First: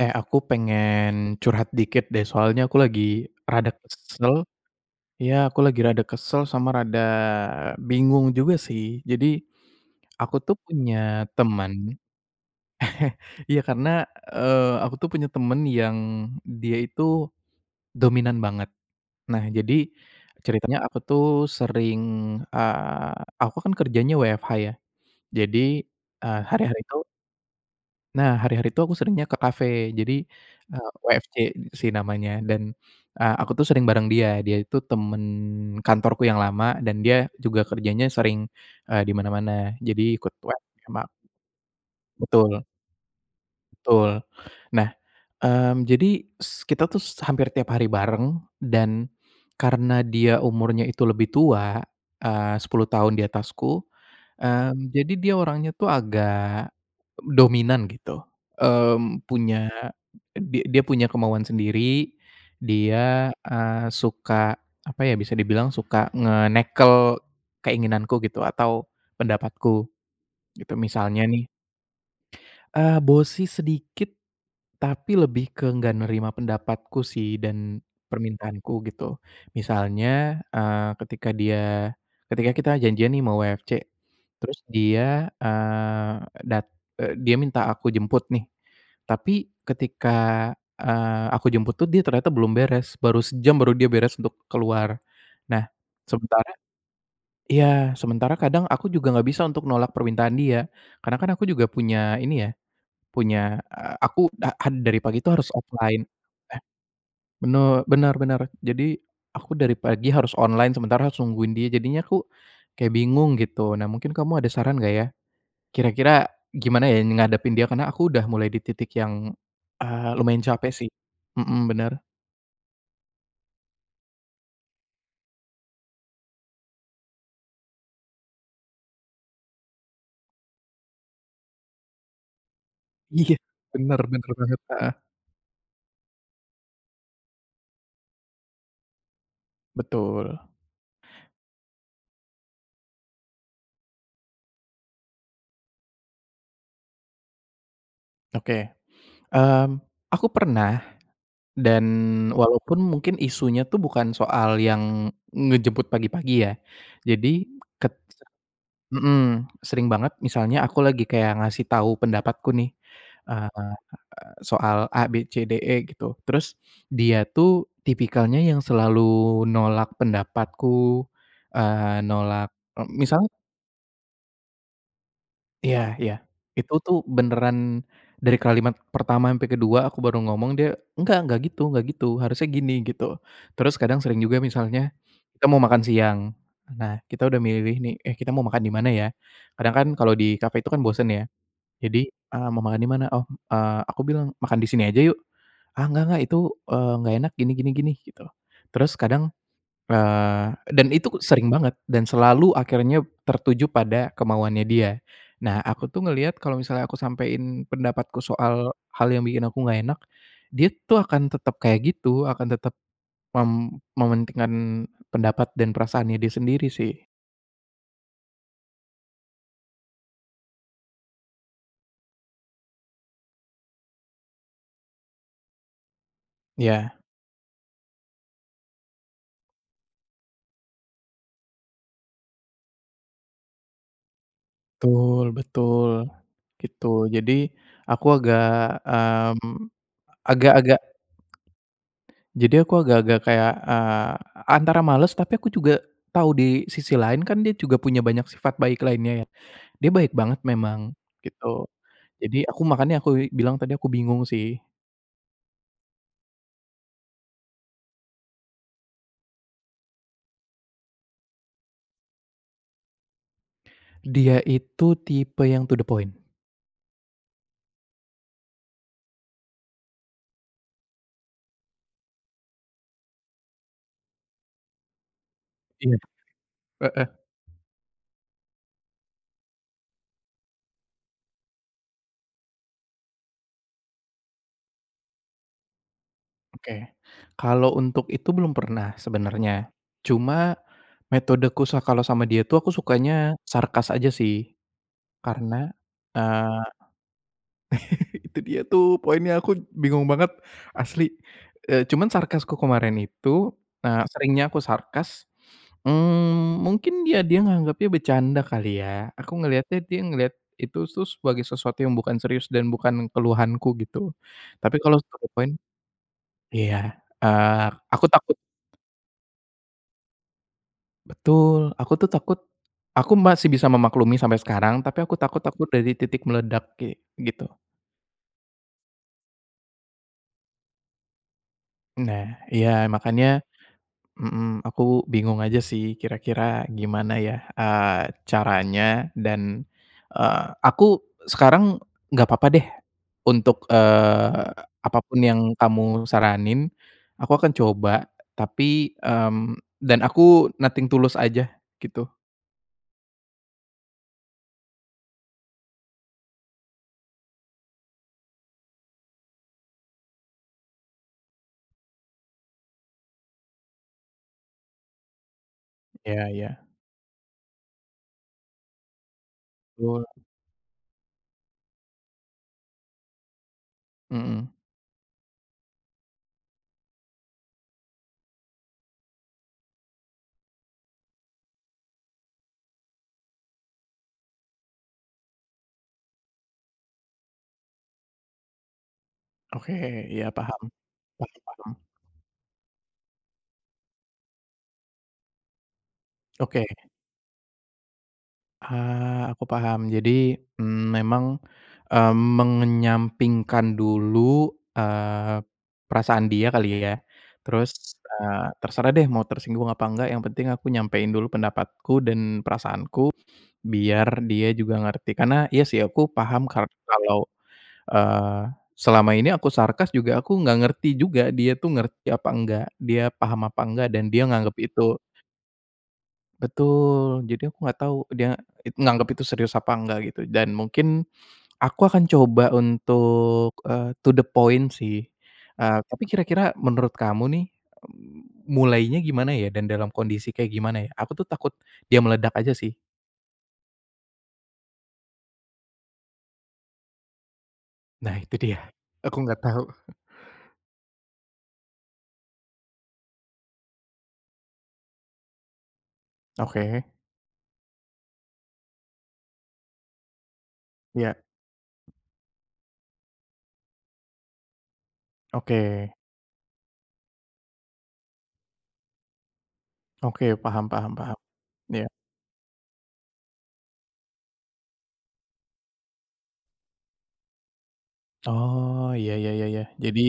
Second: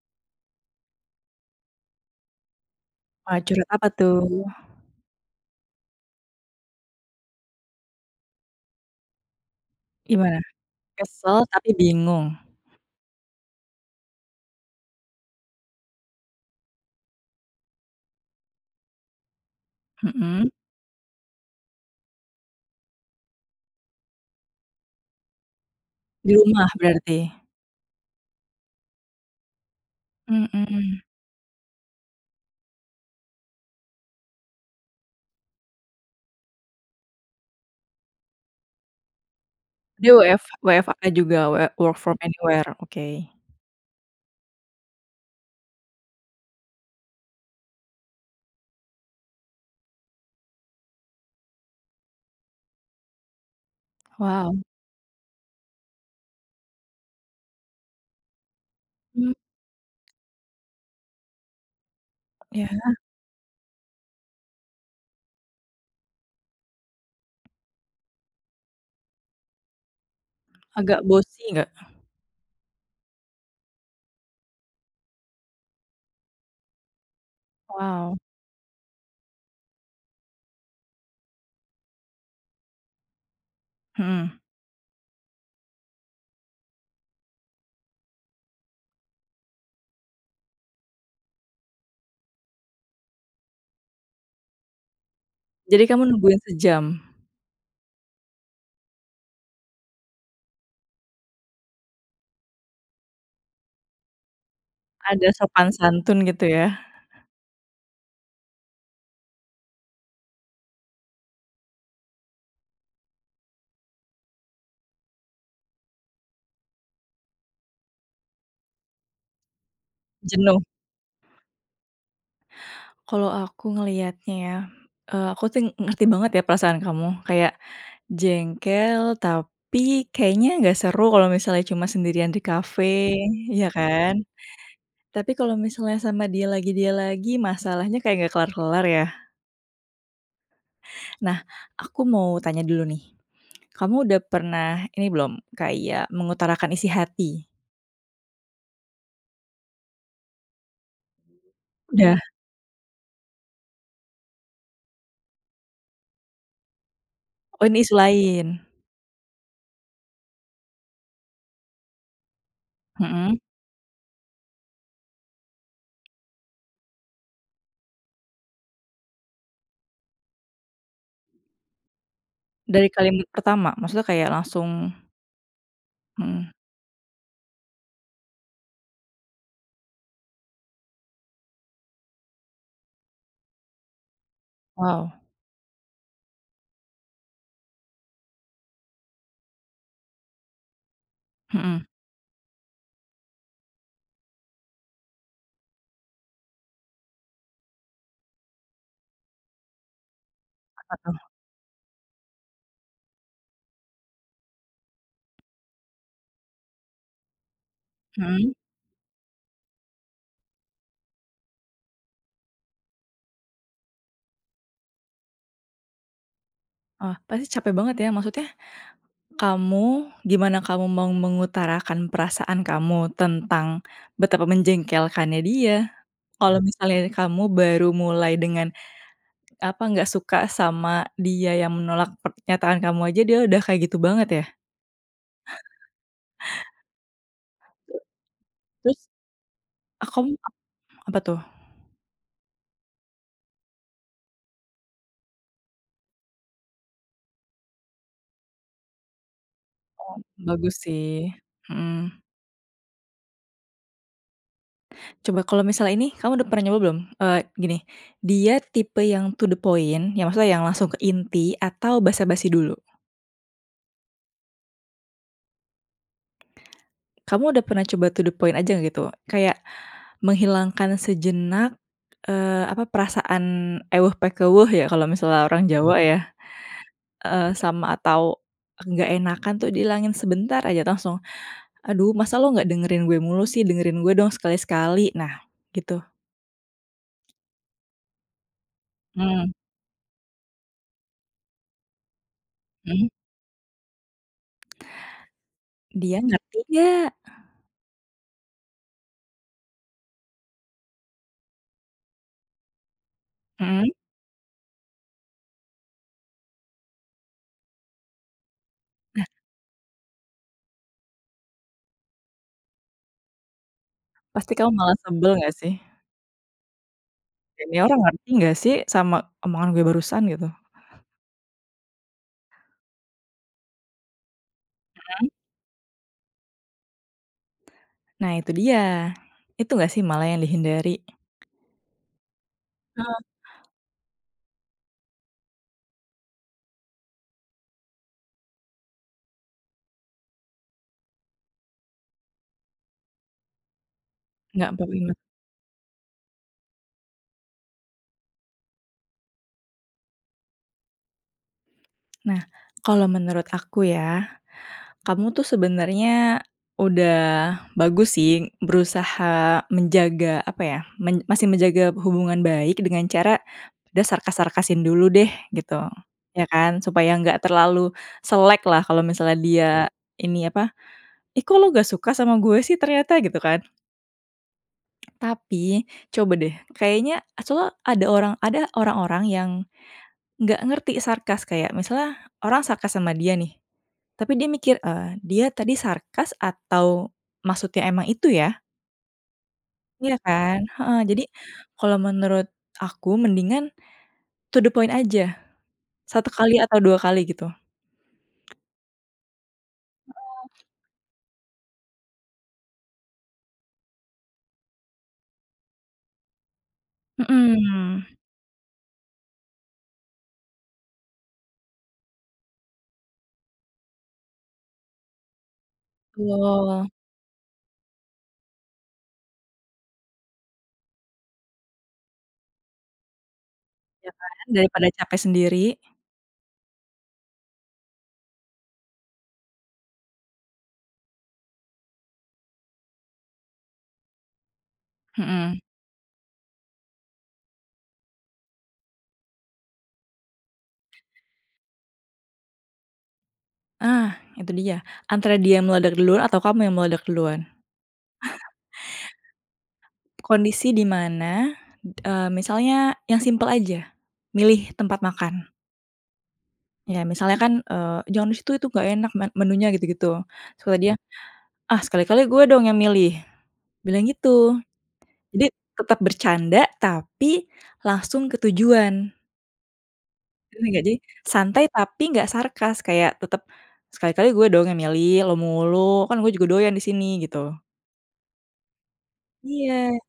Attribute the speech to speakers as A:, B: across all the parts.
A: Eh, aku pengen curhat dikit deh. Soalnya aku lagi
B: Wah, curhat
A: rada
B: apa
A: kesel.
B: tuh?
A: Iya, aku lagi rada kesel sama rada bingung juga sih. Jadi aku
B: Gimana?
A: tuh punya
B: Kesel tapi
A: teman,
B: bingung.
A: iya, karena, eee, aku tuh punya temen yang dia itu dominan banget. Nah, jadi
B: Heeh.
A: ceritanya aku tuh sering, eee, aku kan kerjanya WFH ya, jadi,
B: Di
A: eee,
B: rumah
A: hari-hari itu
B: berarti.
A: nah, hari-hari itu aku seringnya ke kafe, jadi, eee,
B: Mhm.
A: WFC sih namanya. Dan, eee, aku tuh sering bareng dia. Dia itu teman kantorku yang lama dan dia juga kerjanya sering, eee, di mana-mana, jadi
B: Dia
A: ikut
B: WF
A: WFC sama
B: WFA juga, WF work from
A: Betul.
B: anywhere. Oke.
A: Betul. Nah, mmm, jadi s kita tuh hampir tiap hari bareng dan karena dia umurnya itu lebih tua, eee, 10 tahun di atasku.
B: Wow.
A: Mmm, jadi dia orangnya tuh agak dominan, gitu, eee,
B: Mmm.
A: punya di dia punya kemauan sendiri,
B: Iya.
A: dia, eee, suka, apa ya, bisa dibilang suka ngenekel keinginanku gitu, atau pendapatku gitu,
B: Agak
A: misalnya nih,
B: bossy nggak?
A: eee, bossy sedikit, tapi lebih ke enggak nerima pendapatku sih dan
B: Wow.
A: permintaanku, gitu. Misalnya, eee, ketika dia ketika kita janjian nih sama WFC,
B: Heeh.
A: terus dia, eee, dat eee, dia minta aku jemput nih. Tapi ketika, eee, aku jemput tuh dia ternyata belum beres. Baru sejam, baru dia beres untuk keluar. Nah,
B: Jadi kamu nungguin
A: sementara
B: sejam?
A: iya, sementara kadang aku juga enggak bisa untuk nolak permintaan dia. Karena kan aku juga punya ini ya, punya, eee, aku da ad dari pagi
B: Ada
A: itu harus
B: sopan
A: offline.
B: santun, gitu, ya.
A: Bener bener bener. Jadi aku dari pagi harus online, sementara harus nungguin dia. Jadinya aku kayak bingung, gitu. Nah, mungkin kamu ada saran enggak ya, kira-kira gimana ya ngadepin dia? Karena aku udah mulai di titik yang, eee, lumayan
B: Jenuh.
A: capek sih. Mhm, bener.
B: Kalau aku ngelihatnya ya, eee, aku ting ngerti banget ya perasaan kamu kayak jengkel, tapi kayaknya nggak seru kalau misalnya cuma sendirian di kafe,
A: Iya.
B: iya
A: Bener
B: kan?
A: bener banget, Heeh.
B: Tapi kalau misalnya sama dia lagi dia lagi, masalahnya kayak nggak kelar-kelar, ya.
A: Betul.
B: Nah, aku mau tanya dulu nih, kamu udah pernah ini belum, kayak mengutarakan isi hati?
A: Oke, mmm, aku pernah dan
B: Udah.
A: walaupun mungkin isunya itu bukan soal yang ngejemput pagi-pagi ya. Jadi
B: Oh ini isu
A: ket
B: lain?
A: mhm, sering banget misalnya aku lagi kayak ngasih tahu pendapatku nih,
B: Mhm.
A: eee, soal ABCDE gitu, terus dia tuh tipikalnya yang selalu nolak pendapatku, eee, nolak, e
B: Dari
A: misal
B: kalimat pertama? Maksudnya kayak langsung
A: Iya, ya,
B: Mhm.
A: itu tuh beneran dari kalimat pertama sampai kedua aku baru ngomong dia, "Gak gak gitu gak gitu, harusnya gini." Gitu, terus kadang sering juga misalnya
B: Wow.
A: kita mau makan siang, nah kita udah milih nih, "Eh kita mau makan di mana ya?" Kadang kan kalau di cafe itu kan bosen ya.
B: Mhm.
A: Jadi eee, "Mau makan di mana?" Oh, eee aku bilang, "Makan di sini aja yuk!" "Ah enggak enggak, itu eee, enggak enak, gini gini gini." Gitu. Terus kadang, eee, dan
B: Apa
A: itu
B: tuh?
A: sering banget dan selalu akhirnya tertuju pada kemauannya dia. Nah aku tuh ngelihat kalau misalnya aku sampein pendapatku
B: Mhm.
A: soal hal yang bikin aku enggak enak, dia tuh akan tetap kayak gitu, akan tetap mem mementingkan pendapat dan perasaannya dia sendiri sih.
B: Oh, pasti capek banget ya, maksudnya kamu gimana kamu mau mengutarakan perasaan kamu tentang betapa menjengkelkannya dia. Kalau
A: Ya.
B: misalnya kamu baru mulai dengan apa, nggak suka sama dia yang menolak pernyataan kamu aja dia udah kayak gitu banget ya?
A: Tul, betul, gitu. Jadi aku agak,
B: Terus?
A: mmm,
B: Oh kamu ap
A: agak-agak
B: apa tuh?
A: jadi aku agak-agak kayak, eee, antara males tapi aku juga tahu di sisi lain kan dia juga punya banyak sifat baik lainnya ya. Dia baik
B: Oh
A: banget
B: bagus
A: memang
B: sih,
A: gitu.
B: mhm.
A: Jadi aku makanya aku i bilang tadi aku bingung sih.
B: Coba kalau misalnya ini, kamu udah pernah nyoba belum, eee, gini, dia tipe yang to the point yang maksudnya yang langsung ke inti atau basa-basi dulu?
A: Dia itu tipe yang to the point.
B: Kamu udah pernah coba to the point aja gitu kayak menghilangkan sejenak, eee, apa perasaan ewuh pakewuh ya kalau misalnya orang
A: Iya,
B: Jawa ya,
A: heeh.
B: eee, sama atau nggak enakan tuh dihilangin sebentar aja langsung. "Aduh, masa lu nggak dengerin gue mulu sih dengerin gue dong sekali-sekali." Nah gitu.
A: Oke, kalau untuk itu belum pernah
B: Hmm.
A: sebenarnya. Cuma, metodeku sa kalau sama dia tuh aku
B: Mmm.
A: sukanya sarkas aja sih. Karena,
B: Dia ngerti
A: eee,
B: nggak?
A: itu dia tuh poinnya, aku bingung banget, asli, eee, cuman sarkasku kemarin itu,
B: Mhm.
A: eee, seringnya aku sarkas, mmm, mungkin dia dia nganggapnya bercanda kali ya.
B: Nah.
A: Aku ngeliatnya dia ngelihat itu sus sebagai sesuatu yang bukan serius dan bukan keluhanku gitu.
B: Pasti kamu
A: Tapi kalau
B: malah
A: satu
B: sebel
A: poin
B: gak sih?
A: iya, eee
B: Ini orang
A: aku
B: ngerti
A: takut
B: nggak sih, sama omongan gue barusan gitu?
A: Betul, aku tuh takut aku masih bisa memaklumi sampai sekarang. Tapi aku
B: Mhm.
A: takut takut dari titik meledak kayak gitu.
B: Nah, itu dia, itu enggak sih malah yang dihindari?
A: Nah. Iya,
B: Heeh.
A: makanya mhm, aku bingung aja sih kira-kira gimana ya, eee, caranya? Dan, eee, aku sekarang enggak apa-apa deh untuk, eee,
B: Enggak, baru inget.
A: apapun yang kamu saranin, aku akan coba tapi, mmm, dan aku nothing to lose aja, gitu.
B: Nah, kalau menurut aku ya, kamu tuh sebenernya udah bagus sih berusaha menjaga, apa ya, men masih menjaga hubungan baik dengan cara udah sarkas-sarkasin dulu deh gitu,
A: Iya
B: ya
A: iya.
B: kan? Supaya nggak terlalu selek lah, kalau misalnya dia
A: Betul.
B: ini, apa, "Ih, kok lo nggak suka sama gue sih ternyata?" gitu kan.
A: Mhm.
B: Tapi coba deh, kayaknya soalnya ada orang, ada orang-orang yang nggak ngerti sarkas kayak misalnya orang sarkas sama dia nih, tapi dia mikir, eee, "Dia tadi sarkas atau maksudnya emang itu, ya?"
A: Oke.
B: Iya
A: Iya,
B: kan?
A: paham.
B: Heeh, jadi
A: Paham paham.
B: kalau menurut aku mendingan to the point aja, 1 kali
A: Oke.
B: atau 2 kali, gitu.
A: Eee, aku paham. Jadi,
B: Heeh.
A: mmm, memang, eee, mengenyampingkan dulu, eee, perasaan dia kali ya. Terus,
B: Mhm.
A: eee, terserah deh mau tersinggung apa enggak, yang penting aku nyampein dulu pendapatku dan perasaanku, biar dia juga ngerti. Karena iya sih aku paham karena
B: Betul.
A: kalau, eee, selama ini aku sarkas juga aku nggak ngerti juga, dia tuh ngerti apa enggak, dia paham apa enggak dan
B: Iya
A: dia
B: kan,
A: nganggep
B: daripada
A: itu
B: capek sendiri.
A: Betul. Jadi, aku enggak tahu dia it nganggep itu serius apa enggak, gitu. Dan, mungkin aku akan coba untuk, eee, to the point, sih.
B: Mhm.
A: Eee, tapi kira-kira menurut kamu nih, mmm, mulainya gimana, ya? Dan dalam kondisi kayak gimana, ya? Aku tuh takut dia meledak aja, sih.
B: Ah, itu dia! Antara dia yang meledak duluan, atau kamu yang meledak duluan.
A: Nah, itu dia. Aku enggak tahu.
B: Kondisi di mana, eee, misalnya yang simpel aja, milih tempat makan.
A: Oke.
B: Ya, misalnya kan, eee, "Jangan di situ, itu nggak enak men menunya." Gitu-gitu. Terus kata dia,
A: Iya.
B: "Ah, sekali-kali gue dong yang milih!" Bilang gitu. Jadi,
A: Oke.
B: tetep bercanda tapi langsung ke tujuan.
A: Oke,
B: Ngerti
A: paham
B: nggak?
A: paham
B: Jadi,
A: paham.
B: santai
A: Iya.
B: tapi nggak sarkas. Kayak tetep, "Sekali-kali gue dong yang milih, lu mulu, kan gue juga doyan di sini." Gitu.
A: Oh. Iya iya iya iya.
B: Iya.
A: Jadi,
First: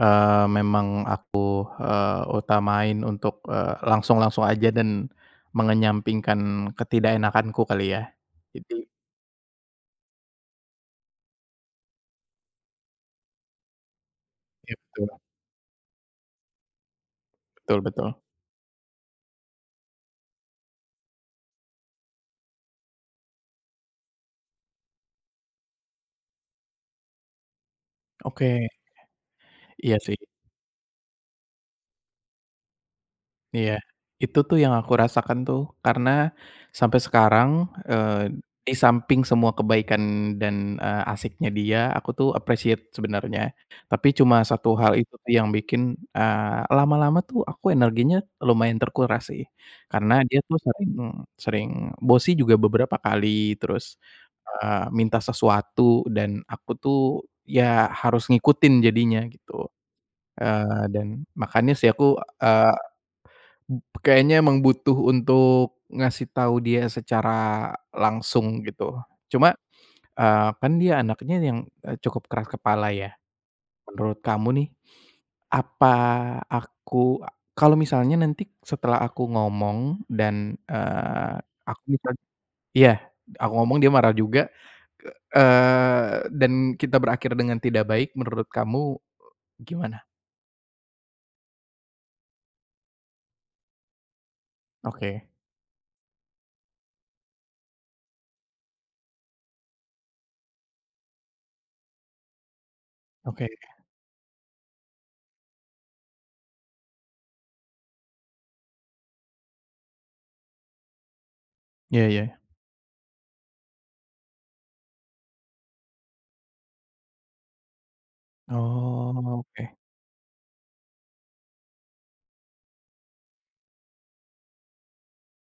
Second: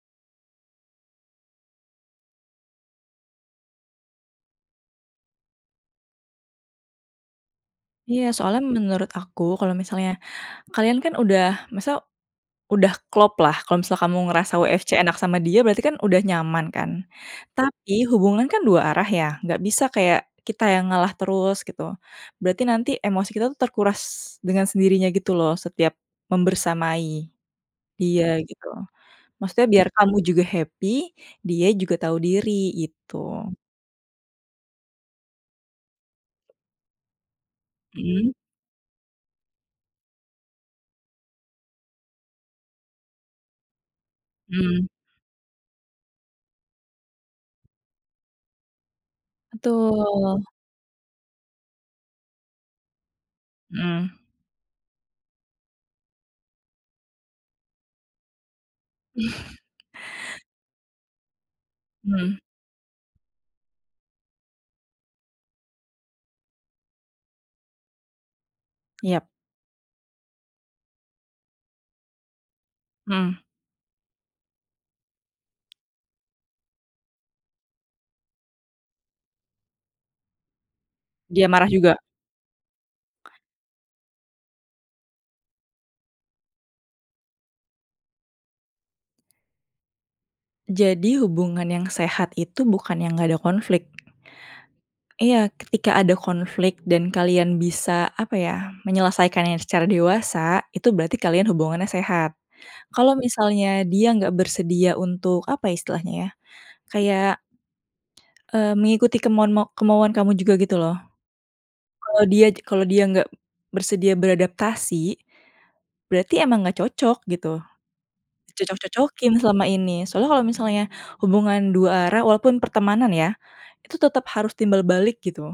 A: eee, memang aku, eee, utamain untuk, eee, langsung-langsung aja, dan mengenyampingkan ketidakenakanku kali, ya.
B: Iya. Soalnya
A: Jadi
B: menurut aku, kalo misalnya kalian kan udah, maksudnya, udah klop lah. Kalo misalnya kamu ngerasa
A: Iya,
B: WFC enak
A: betul.
B: sama dia, berarti kan udah nyaman, kan.
A: Betul
B: Tapi,
A: betul.
B: hubungan kan dua arah, ya? Nggak bisa kayak kita yang ngalah terus, gitu. Berarti nanti emosi kita itu terkuras dengan sendirinya gitu loh, setiap membersamai dia, gitu.
A: Oke.
B: Maksudnya biar
A: Iya,
B: kamu
A: sih.
B: juga happy, dia juga tahu diri, gitu.
A: Iya. Itu tuh yang aku rasakan tuh. Karena sampai sekarang,
B: Mhm.
A: eee, di samping semua kebaikan dan, eee, asyiknya dia, aku tuh appreciate sebenernya. Tapi, cuma satu
B: Mmm.
A: hal itu yang bikin, eee, lama-lama tuh aku energinya lumayan terkuras sih. Karena dia
B: Betul.
A: tuh sering sering bossy juga beberapa kali, terus,
B: Mhm.
A: eee, minta sesuatu, dan aku tuh, ya, harus ngikutin jadinya gitu. Eee, dan, makanya sih aku,
B: Mhm.
A: eee, m kayaknya emang butuh untuk ngasih tahu dia secara langsung, gitu.
B: Yap.
A: Cuma, eee, kan dia anaknya yang, eee, cukup keras kepala, ya.
B: Mhm.
A: Menurut kamu nih, apa aku kalo misalnya nanti setelah aku ngomong, dan, eee,
B: Dia marah
A: aku
B: juga?
A: jad iya, aku ngomong dia marah juga, eee, dan kita berakhir dengan tidak baik, menurut kamu, e gimana?
B: Jadi, hubungan yang sehat itu bukan yang nggak ada konflik.
A: Oke.
B: Iya, ketika ada konflik dan kalian bisa, apa ya, menyelesaikannya secara dewasa, itu berarti kalian hubungannya sehat. Kalau
A: Oke.
B: misalnya dia nggak bersedia untuk, apa ya istilahnya ya, kayak eee, mengikuti kemauan ma kemauan kamu juga gitu loh.
A: Iya
B: Kalau
A: iya.
B: dia kalau dia nggak bersedia beradaptasi, berarti emang nggak cocok, gitu.
A: Oh,
B: Dicocok-cocokin selama
A: oke.
B: ini. Soalnya kalau misalnya hubungan 2 arah walaupun pertemanan ya, itu tetap harus timbal balik, gitu.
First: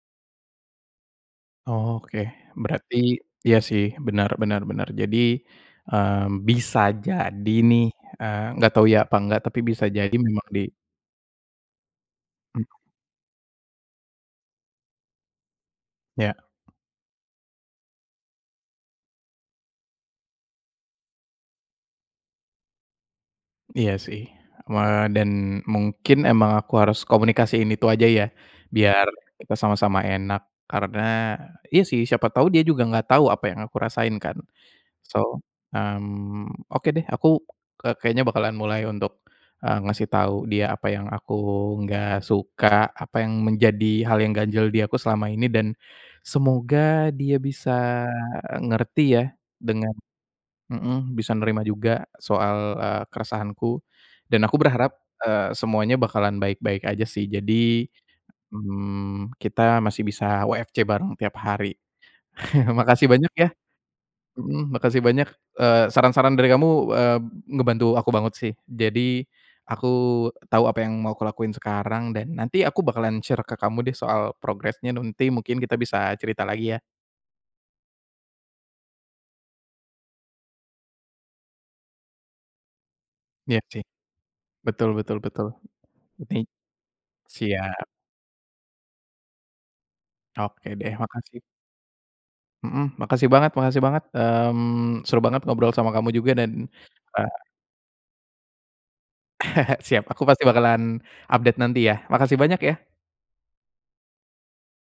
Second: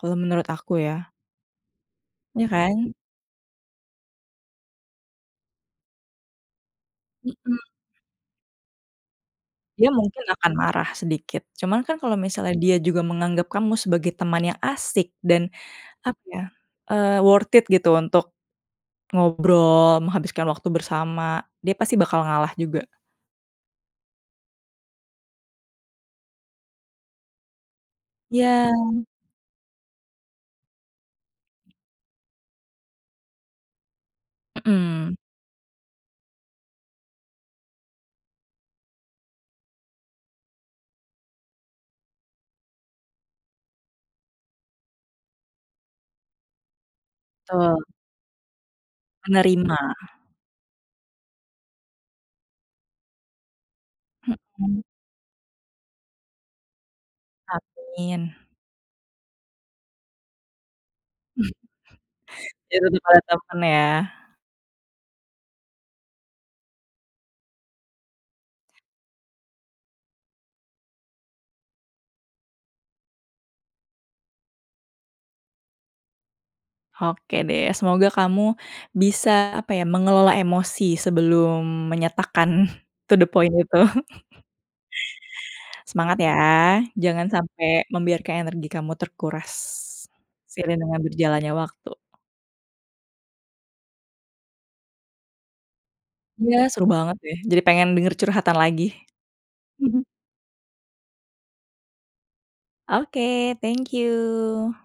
B: Kalau menurut aku ya.
A: Oh, oke.
B: Iya, kan?
A: Berarti iya, sih, bener bener bener. Jadi, eee, bisa jadi
B: Mhm.
A: nih eee, enggak tau iya apa enggak, tapi bisa
B: Dia
A: jadi
B: mungkin
A: memang
B: akan
A: di
B: marah sedikit. Cuman kan kalau misalnya
A: Hmm.
B: dia juga menganggap kamu sebagai teman yang asik, dan, apa
A: Iya.
B: ya, eee, worth it, gitu, untuk ngobrol, menghabiskan waktu bersama, dia pasti bakal ngalah juga.
A: Iya, sih, eee, dan, mungkin emang aku harus komunikasiin itu aja, ya?
B: Iya.
A: Biar kita sama-sama enak. Karena iya, sih, siapa tahu dia juga nggak tau apa yang aku rasain kan?
B: Mmm.
A: So, mmm, oke, deh, aku ke kayaknya bakalan mulai untuk, eee, ngasih tau dia apa yang aku nggak suka, apa yang menjadi hal yang ganjal di aku selama ini, dan semoga dia bisa
B: Betul.
A: eee, ngerti ya,
B: Menerima.
A: dengan mhm, bisa nerima juga soal, eee, keresahanku. Dan aku
B: Mhm.
A: berharap, eee, semuanya bakalan baik-baik aja sih. Jadi,
B: Amin.
A: mmm, kita masih bisa WFC bareng tiap hari.
B: Ya, tetep
A: Makasih
B: harus
A: banyak, ya?
B: temen, ya.
A: Mhm. Makasih banyak, eee, saran-saran dari kamu, eee, ngebantu aku banget sih. Jadi, aku tahu apa yang mau aku lakuin sekarang, dan nanti aku bakalan share ke kamu deh soal progresnya nanti mungkin kita bisa cerita lagi, ya?
B: Oke, deh. Semoga kamu bisa, apa ya, mengelola emosi sebelum menyatakan to the point
A: Iya,
B: itu.
A: sih. Betul betul betul.
B: Semangat, ya.
A: [unintelligible]
B: Jangan sampai
A: Siap.
B: membiarkan energi kamu terkuras.
A: Oke,
B: Seiring
A: deh.
B: dengan
A: Makasih.
B: berjalannya waktu.
A: Mhm. Makasih banget makasih banget. Mmm, seru banget ngobrol sama kamu juga, dan,
B: Iya, seru banget
A: eee
B: deh. Jadi pengen denger curhatan lagi.
A: Siap. Aku pasti bakalan update nanti, ya. Makasih banyak, ya!
B: Oke. Thank you.